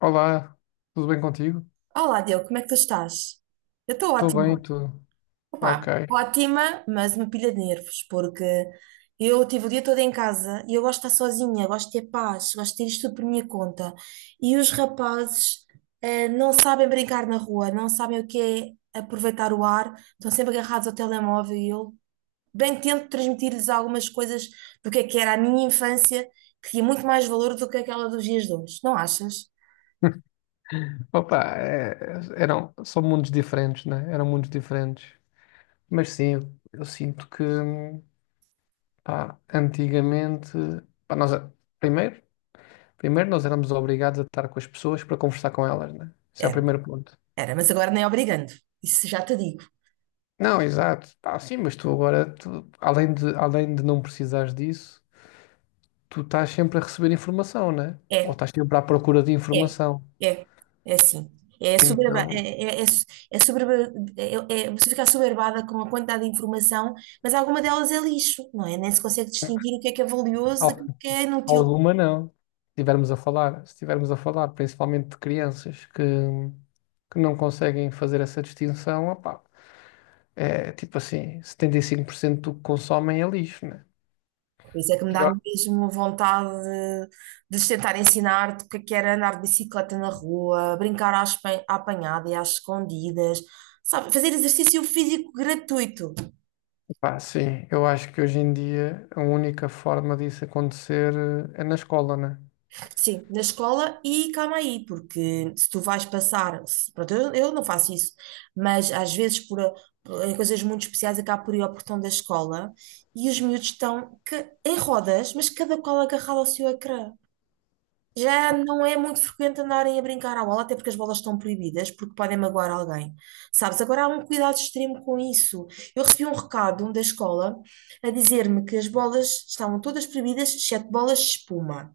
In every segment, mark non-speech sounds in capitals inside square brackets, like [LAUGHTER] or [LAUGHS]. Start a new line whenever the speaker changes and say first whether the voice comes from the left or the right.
left: Olá, tudo bem contigo?
right: Olá, Diogo, como é que tu estás? Eu estou
left: Estou
right: ótima.
left: bem, tudo.
right: Opa,
left: Ok.
right: ótima, mas uma pilha de nervos, porque eu tive o dia todo em casa e eu gosto de estar sozinha, gosto de ter paz, gosto de ter isto tudo por minha conta. E os rapazes, não sabem brincar na rua, não sabem o que é aproveitar o ar, estão sempre agarrados ao telemóvel e eu bem tento transmitir-lhes algumas coisas do que é que era a minha infância, que tinha muito mais valor do que aquela dos dias de hoje, não achas?
left: [LAUGHS] Opa, é- são mundos diferentes, né? Eram mundos diferentes. Mas sim, eu sinto que, pá, antigamente, pá, nós, é, primeiro, primeiro nós éramos obrigados a estar com as pessoas para conversar com elas, né? Esse é o
right: Era,
left: primeiro ponto.
right: era, mas agora nem obrigando, isso já te digo.
left: Não, exato. Pá, sim, mas tu agora, tu, além de não precisares disso, tu estás sempre a receber informação, né? Ou
right: É,
left: estás sempre à procura de
right: é,
left: informação.
right: é, é assim. É, soberba,
left: Então,
right: é, é, é, é, soberba- Você fica soberbada com a quantidade de informação, mas alguma delas é lixo, não é? Nem se consegue distinguir o que é valioso
left: ao
right: daquilo que é inútil.
left: Alguma não. Se estivermos a falar, se estivermos a falar principalmente de crianças que não conseguem fazer essa distinção, opá, é tipo assim, 75% do que consomem é lixo, né?
right: Por isso é que me dá
left: Pior.
right: mesmo vontade de lhes tentar ensinar-te o que é que era andar de bicicleta na rua, brincar à apanhada e às escondidas, sabe? Fazer exercício físico gratuito.
left: Opá, sim, eu acho que hoje em dia a única forma disso acontecer é na escola, né?
right: Sim, na escola e calma aí, porque se tu vais passar, se- pronto, eu não faço isso, mas às vezes em coisas muito especiais acaba por ir ao portão da escola e os miúdos estão em rodas, mas cada qual agarrado ao seu ecrã. Já não é muito frequente andarem a brincar à bola, até porque as bolas estão proibidas, porque podem magoar alguém. Sabes, agora há um cuidado extremo com isso. Eu recebi um recado da escola a dizer-me que as bolas estavam todas proibidas, exceto bolas de espuma,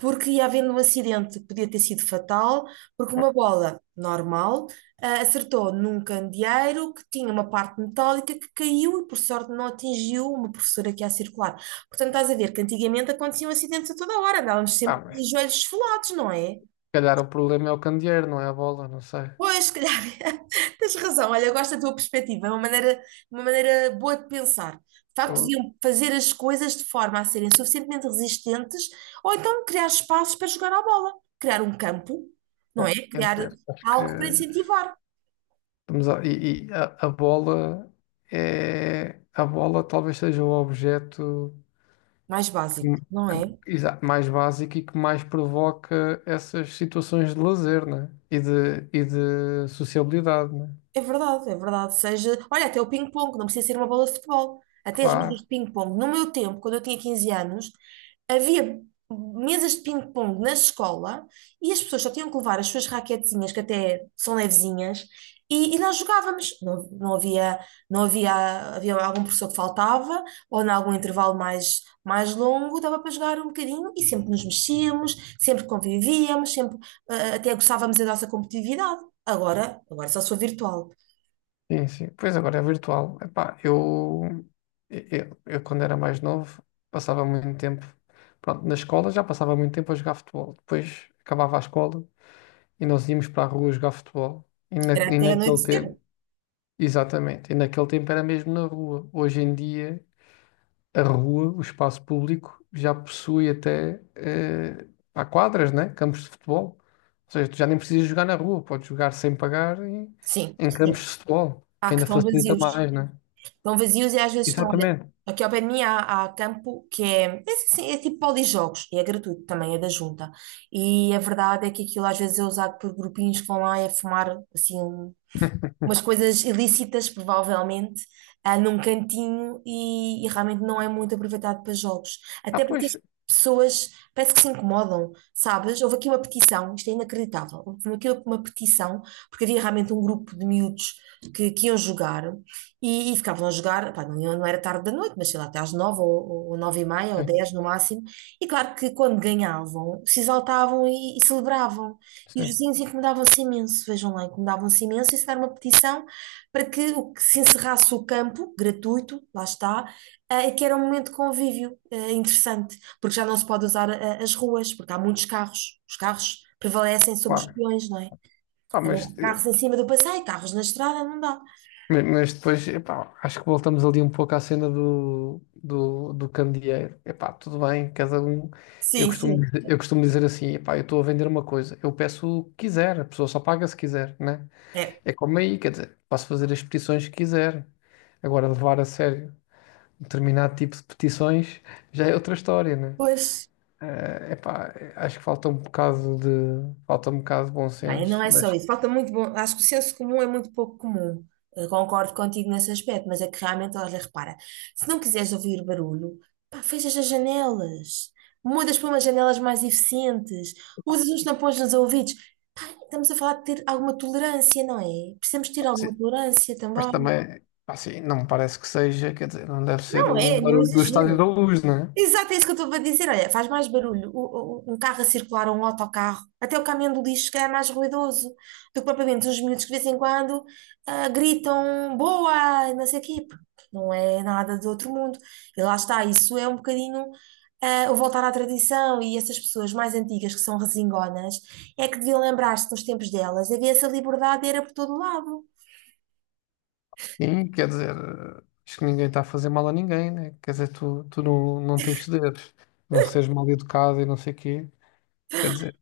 right: porque ia havendo um acidente que podia ter sido fatal, porque uma bola normal acertou num candeeiro que tinha uma parte metálica que caiu e, por sorte, não atingiu uma professora que ia a circular. Portanto, estás a ver que antigamente aconteciam acidentes a toda hora, andávamos
left: Ah,
right: sempre
left: mas
right: de
left: se
right: joelhos esfolados, não é?
left: calhar o problema é o candeeiro, não é a bola, não sei.
right: Pois, se calhar, [LAUGHS] tens razão. Olha, eu gosto da tua perspectiva, é uma maneira boa de pensar. De facto,
left: Ou-
right: deviam fazer as coisas de forma a serem suficientemente resistentes ou então criar espaços para jogar à bola, criar um campo, não
left: bom,
right: é?
left: quer
right: Criar
left: dizer, acho que
right: algo para incentivar,
left: estamos a, e a bola é a bola talvez seja o objeto
right: mais básico,
left: que-
right: não
left: que-
right: é?
left: mais básico e que mais provoca essas situações de lazer, né? E de sociabilidade, né?
right: É verdade, é verdade. Seja, olha, até o ping-pong, não precisa ser uma bola de futebol. Até as mesas
left: Claro,
right: de ping-pong. No meu tempo, quando eu tinha 15 anos, havia mesas de ping-pong na escola e as pessoas só tinham que levar as suas raquetezinhas, que até são levezinhas, e nós jogávamos. Não, não havia, não havia, havia algum professor que faltava, ou em algum intervalo mais longo, dava para jogar um bocadinho e sempre nos mexíamos, sempre convivíamos, sempre, até gostávamos da nossa competitividade. Agora só sou virtual.
left: sim, sim. Pois agora é virtual. Epá, eu quando era mais novo passava muito tempo, pronto, na escola já passava muito tempo a jogar futebol. Depois acabava a escola e nós íamos para a rua jogar futebol.
right: Era
left: E
right: até
left: naquele
right: anoitecer.
left: tempo, exatamente, e naquele tempo era mesmo na rua. Hoje em dia a rua, o espaço público, já possui há quadras, né? Campos de futebol. Ou seja, tu já nem precisas jogar na rua, podes jogar sem pagar em,
right: Sim,
left: em campos
right: sim.
left: de futebol,
right: Há
left: que
right: que
left: ainda
right: estão
left: facilita
right: vazios.
left: mais, né?
right: Estão vazios e às vezes estão. Olha,
left: Exatamente.
right: aqui ao pé de mim há campo que é, é, assim, é tipo polijogos e é gratuito também, é da junta. E a verdade é que aquilo às vezes é usado por grupinhos que vão lá e a fumar assim umas coisas ilícitas, provavelmente, num cantinho e realmente não é muito aproveitado para jogos.
left: Ah,
right: Até porque as
left: pois,
right: pessoas parece que se incomodam, sabes? Houve aqui uma petição, isto é inacreditável, houve aqui uma petição, porque havia realmente um grupo de miúdos que iam jogar e ficavam a jogar, pá, não, não era tarde da noite, mas sei lá, até às nove ou nove e meia ou
left: sim,
right: dez no máximo, e claro que quando ganhavam, se exaltavam e celebravam. E os
left: sim,
right: vizinhos incomodavam-se imenso, vejam lá, incomodavam-se imenso, e se dar uma petição para que se encerrasse o campo, gratuito, lá está, que era um momento de convívio interessante, porque já não se pode usar as ruas, porque há muitos carros, os carros prevalecem sobre os
left: claro.
right: peões, não é?
left: Ah, mas,
right: Então,
left: eh,
right: carros em cima do passeio, carros na estrada, não dá.
left: mas depois, epá, acho que voltamos ali um pouco à cena do candeeiro. Epá, tudo bem, cada um.
right: Sim, sim.
left: Eu costumo dizer assim, epá, eu estou a vender uma coisa, eu peço o que quiser, a pessoa só paga se quiser, né?
right: É,
left: É como aí, quer dizer, posso fazer as petições que quiser. Agora, levar a sério um determinado tipo de petições já é outra história, né?
right: pois.
left: É epá, acho que falta um bocado de bom
right: Ah, e
left: senso,
right: não é só
left: mas,
right: isso. Falta muito bom. Acho que o senso comum é muito pouco comum. Eu concordo contigo nesse aspecto, mas é que realmente, olha, repara, se não quiseres ouvir barulho, pá, fechas as janelas, mudas para umas janelas mais eficientes, usas uns tampões nos ouvidos. Estamos a falar de ter alguma tolerância, não é? Precisamos ter alguma
left: sim,
right: tolerância
left: mas
right: também.
left: também, pá, assim, não me parece que seja, quer dizer, não deve ser
right: Não
left: um
right: é nenhum
left: barulho do Estádio
right: exagero.
left: da Luz, né?
right: Exato, é isso que eu estou a dizer. Olha, faz mais barulho um carro a circular ou um autocarro. Até o caminhão do lixo que é mais ruidoso do que propriamente os miúdos que de vez em quando gritam boa, não sei o quê, porque não é nada do outro mundo. E lá está, isso é um bocadinho o voltar à tradição e essas pessoas mais antigas que são resingonas é que deviam lembrar-se dos tempos delas. Havia essa liberdade, era por todo lado.
left: Sim, quer dizer, acho que ninguém está a fazer mal a ninguém, né? Quer dizer, tu não, não tens de não seres mal educado e não sei o quê, quer dizer,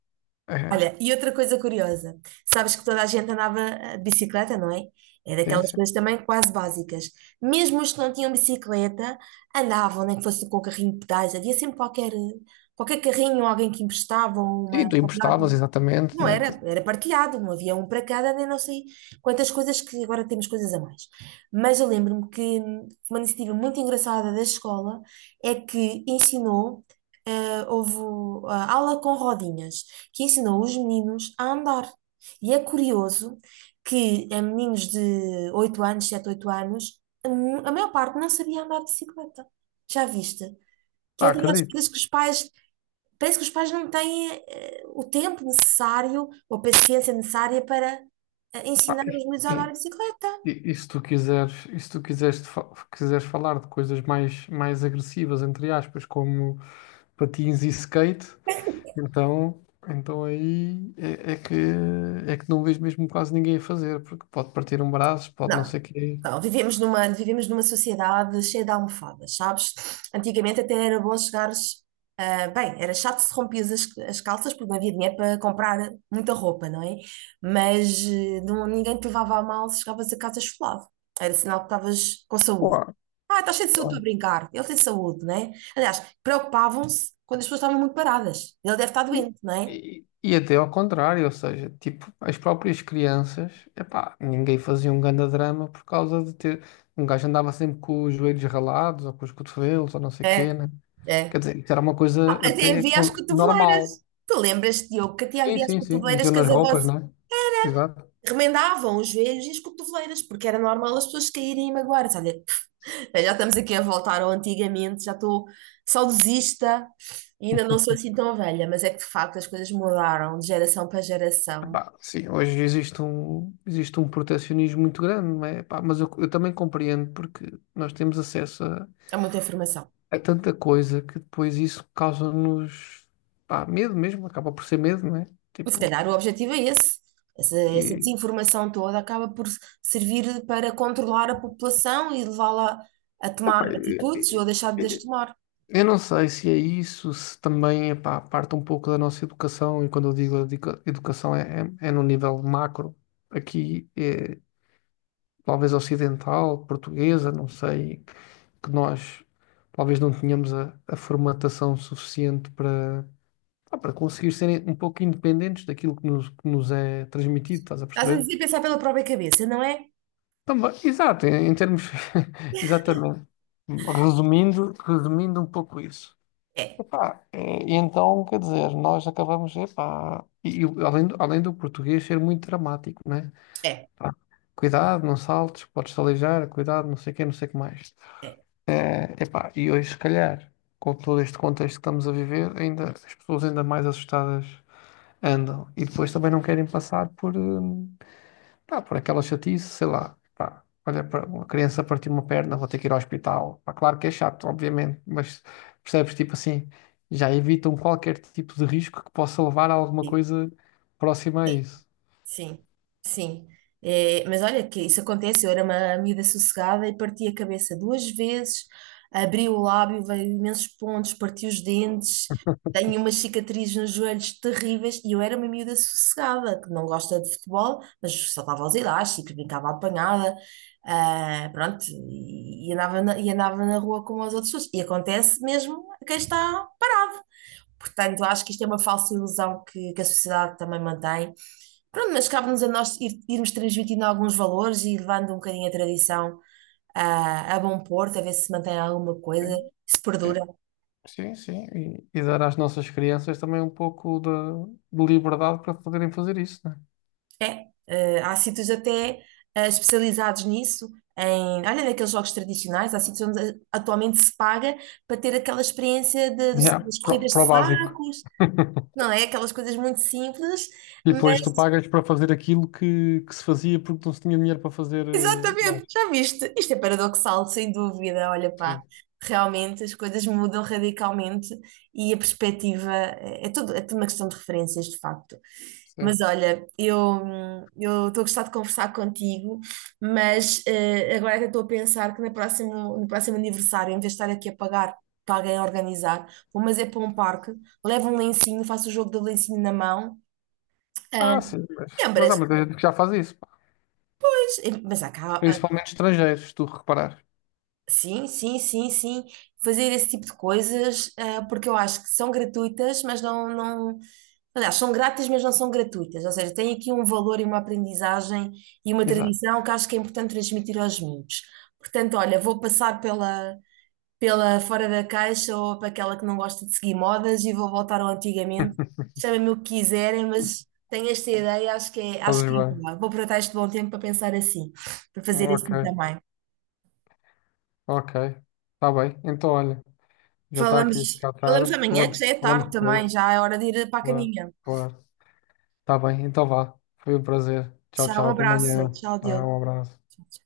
left: é,
right: Olha, e outra coisa curiosa, sabes que toda a gente andava de bicicleta, não é? É
left: sim,
right: daquelas
left: sim.
right: coisas também quase básicas. Mesmo os que não tinham bicicleta, andavam, nem que fosse com o carrinho de pedais, havia sempre qualquer carrinho, alguém que emprestava
left: E
right: uma.
left: tu emprestavas, exatamente,
right: Não
left: né?
right: era,
left: Tipo,
right: era partilhado, não havia um para cada, nem não sei quantas coisas que agora temos coisas a mais. Mas eu lembro-me que uma iniciativa muito engraçada da escola é que ensinou, houve a aula com rodinhas, que ensinou os meninos a andar. E é curioso que meninos de 8 anos, 7 8 anos, a maior parte não sabia andar de bicicleta. Já viste? Que é
left: pá,
right: daquelas
left: acredito.
right: coisas que os pais parece que os pais não têm o tempo necessário ou a paciência necessária para
left: Pá,
right: ensinar
left: e,
right: os miúdos a andar de bicicleta.
left: e- e se tu quiseres, quiseres falar de coisas mais, mais agressivas, entre aspas, como patins e skate, então, então aí é, é que não vejo mesmo quase ninguém a fazer, porque pode partir um braço, pode não
right: Não,
left: sei o quê.
right: não, vivemos vivemos numa sociedade cheia de almofadas, sabes? Antigamente até era bom chegares. Ah, bem, era chato se rompias as calças porque não havia dinheiro para comprar muita roupa, não é? Mas não, ninguém te levava a mal se chegavas a casa esfolado. Era sinal que estavas com saúde.
left: Claro.
right: Ah, estás cheio de saúde para brincar. Ele tem saúde, não é? Aliás, preocupavam-se quando as pessoas estavam muito paradas. Ele deve estar doente, não é?
left: E até ao contrário, ou seja, tipo, as próprias crianças, epá, ninguém fazia um grande drama por causa de ter. Um gajo andava sempre com os joelhos ralados ou com os cotovelos ou não sei o quê,
right: É,
left: né?
right: é.
left: Quer dizer, isso era uma coisa
right: Até havia as
left: normal.
right: cotoveleiras. Tu lembras-te, Diogo, que até
left: Sim,
right: havia as
left: sim, sim.
right: cotoveleiras
left: Metiam
right: que
left: nas
right: as
left: roupas,
right: avós
left: não é? Exato.
right: remendavam os joelhos e as cotoveleiras, porque era normal as pessoas caírem e magoarem. Olha, já estamos aqui a voltar ao antigamente, já estou saudosista e ainda não sou assim tão velha, mas é que de facto as coisas mudaram de geração para geração.
left: Epá, sim, hoje existe um protecionismo muito grande, não é? Epá, mas eu também compreendo porque nós temos acesso
right: Há muita informação.
left: é tanta coisa que depois isso causa-nos pá, medo mesmo, acaba por ser medo, não é?
right: E se
left: Tipo,
right: calhar o objetivo é esse. Essa
left: e,
right: desinformação toda acaba por servir para controlar a população e levá-la a tomar
left: epá,
right: atitudes ou a
left: e-
right: deixar de as
left: e-
right: tomar.
left: eu não sei se é isso, se também epá, parte um pouco da nossa educação, e quando eu digo educação é no nível macro, aqui é, talvez ocidental, portuguesa, não sei, que nós talvez não tenhamos a formatação suficiente para, pá, para conseguir serem um pouco independentes daquilo que nos é transmitido, estás a
right: Estás a
left: perceber?
right: dizer pensar pela própria cabeça, não é?
left: Também, exato, em termos. [LAUGHS] Exatamente. Resumindo um pouco isso.
right: É,
left: Epá, e então, quer dizer, nós acabamos, epá, E além do português ser muito dramático, né?
right: é,
left: Pá, cuidado, não saltes, podes-te aleijar, cuidado, não sei o quê, não sei o que mais.
right: é.
left: É, epá, e hoje, se calhar, com todo este contexto que estamos a viver, ainda, as pessoas ainda mais assustadas andam. E depois também não querem passar por. Pá, por aquela chatice, sei lá. Pá, olha, para uma criança partir uma perna, vou ter que ir ao hospital. Pá, claro que é chato, obviamente, mas percebes, tipo assim, já evitam qualquer tipo de risco que possa levar a alguma
right: Sim,
left: coisa próxima a
right: sim,
left: isso.
right: sim. Sim. É, mas olha que isso acontece, eu era uma miúda sossegada e parti a cabeça 2 vezes, abri o lábio, veio imensos pontos, parti os dentes, tenho umas cicatrizes nos joelhos terríveis e eu era uma miúda sossegada, que não gosta de futebol, mas saltava aos elásticos, brincava à apanhada, pronto, e andava na rua como as outras pessoas. E acontece mesmo a quem está. Portanto, eu acho que isto é uma falsa ilusão que a sociedade também mantém. Pronto, mas cabe-nos a nós irmos transmitindo alguns valores e levando um bocadinho a tradição a bom porto, a ver se se mantém alguma coisa,
left: Sim,
right: se perdura.
left: sim, sim. Sim. E dar às nossas crianças também de liberdade para poderem fazer isso, né?
right: É, há sítios até especializados nisso, em, olha, naqueles jogos tradicionais, há sítios onde atualmente se paga para ter aquela experiência
left: Claro. Yeah,
right: das corridas de
left: pro básico.
right: sacos,
left: [LAUGHS]
right: não é? Aquelas coisas muito simples.
left: E depois tu pagas para fazer aquilo que se fazia porque não se tinha dinheiro para fazer
right: Exatamente,
left: mais.
right: já viste? Isto é paradoxal, sem dúvida. Olha, pá,
left: Sim,
right: realmente as coisas mudam radicalmente e a perspectiva é tudo uma questão de referências, de facto. Mas
left: sim.
right: olha, eu estou a gostar de conversar contigo, mas agora até estou a pensar que no próximo aniversário, em vez de estar aqui a pagar para alguém organizar, vou mas é para um parque, levo um lencinho, faço o jogo do lencinho na mão. Ah,
left: Ah, sim, mas
right: lembras?
left: há muita gente que já faz isso, pá.
right: Pois, mas há cá...
left: Principalmente estrangeiros, se tu reparar,
right: Sim, sim, sim, sim. Fazer esse tipo de coisas, porque eu acho que são gratuitas, mas não, não. Aliás, são grátis, mas não são gratuitas. Ou seja, tem aqui um valor e uma aprendizagem e uma
left: exato.
right: tradição que acho que é importante transmitir aos miúdos. Portanto, olha, vou passar pela fora da caixa ou para aquela que não gosta de seguir modas e vou voltar ao antigamente.
left: [LAUGHS]
right: Chamem-me o que quiserem, mas tenho esta ideia, acho
left: Fazes
right: que é
left: bem.
right: boa. Vou aproveitar este bom tempo para pensar assim, para fazer
left: Ok,
right: assim também.
left: ok. Está bem. Então, olha, já está aqui a
right: Falamos,
left: ficar
right: falamos
left: tarde.
right: amanhã,
left: Falamos,
right: que já é
left: falamos
right: tarde também,
left: depois.
right: já é hora de ir para a
left: Claro,
right: caminha.
left: claro. Está bem, então vá. Foi um prazer. Tchau,
right: Tchau, um
left: tchau. Até
right: abraço.
left: amanhã.
right: Tchau,
left: Tá,
right: Diogo.
left: um abraço.
right: Tchau, tchau.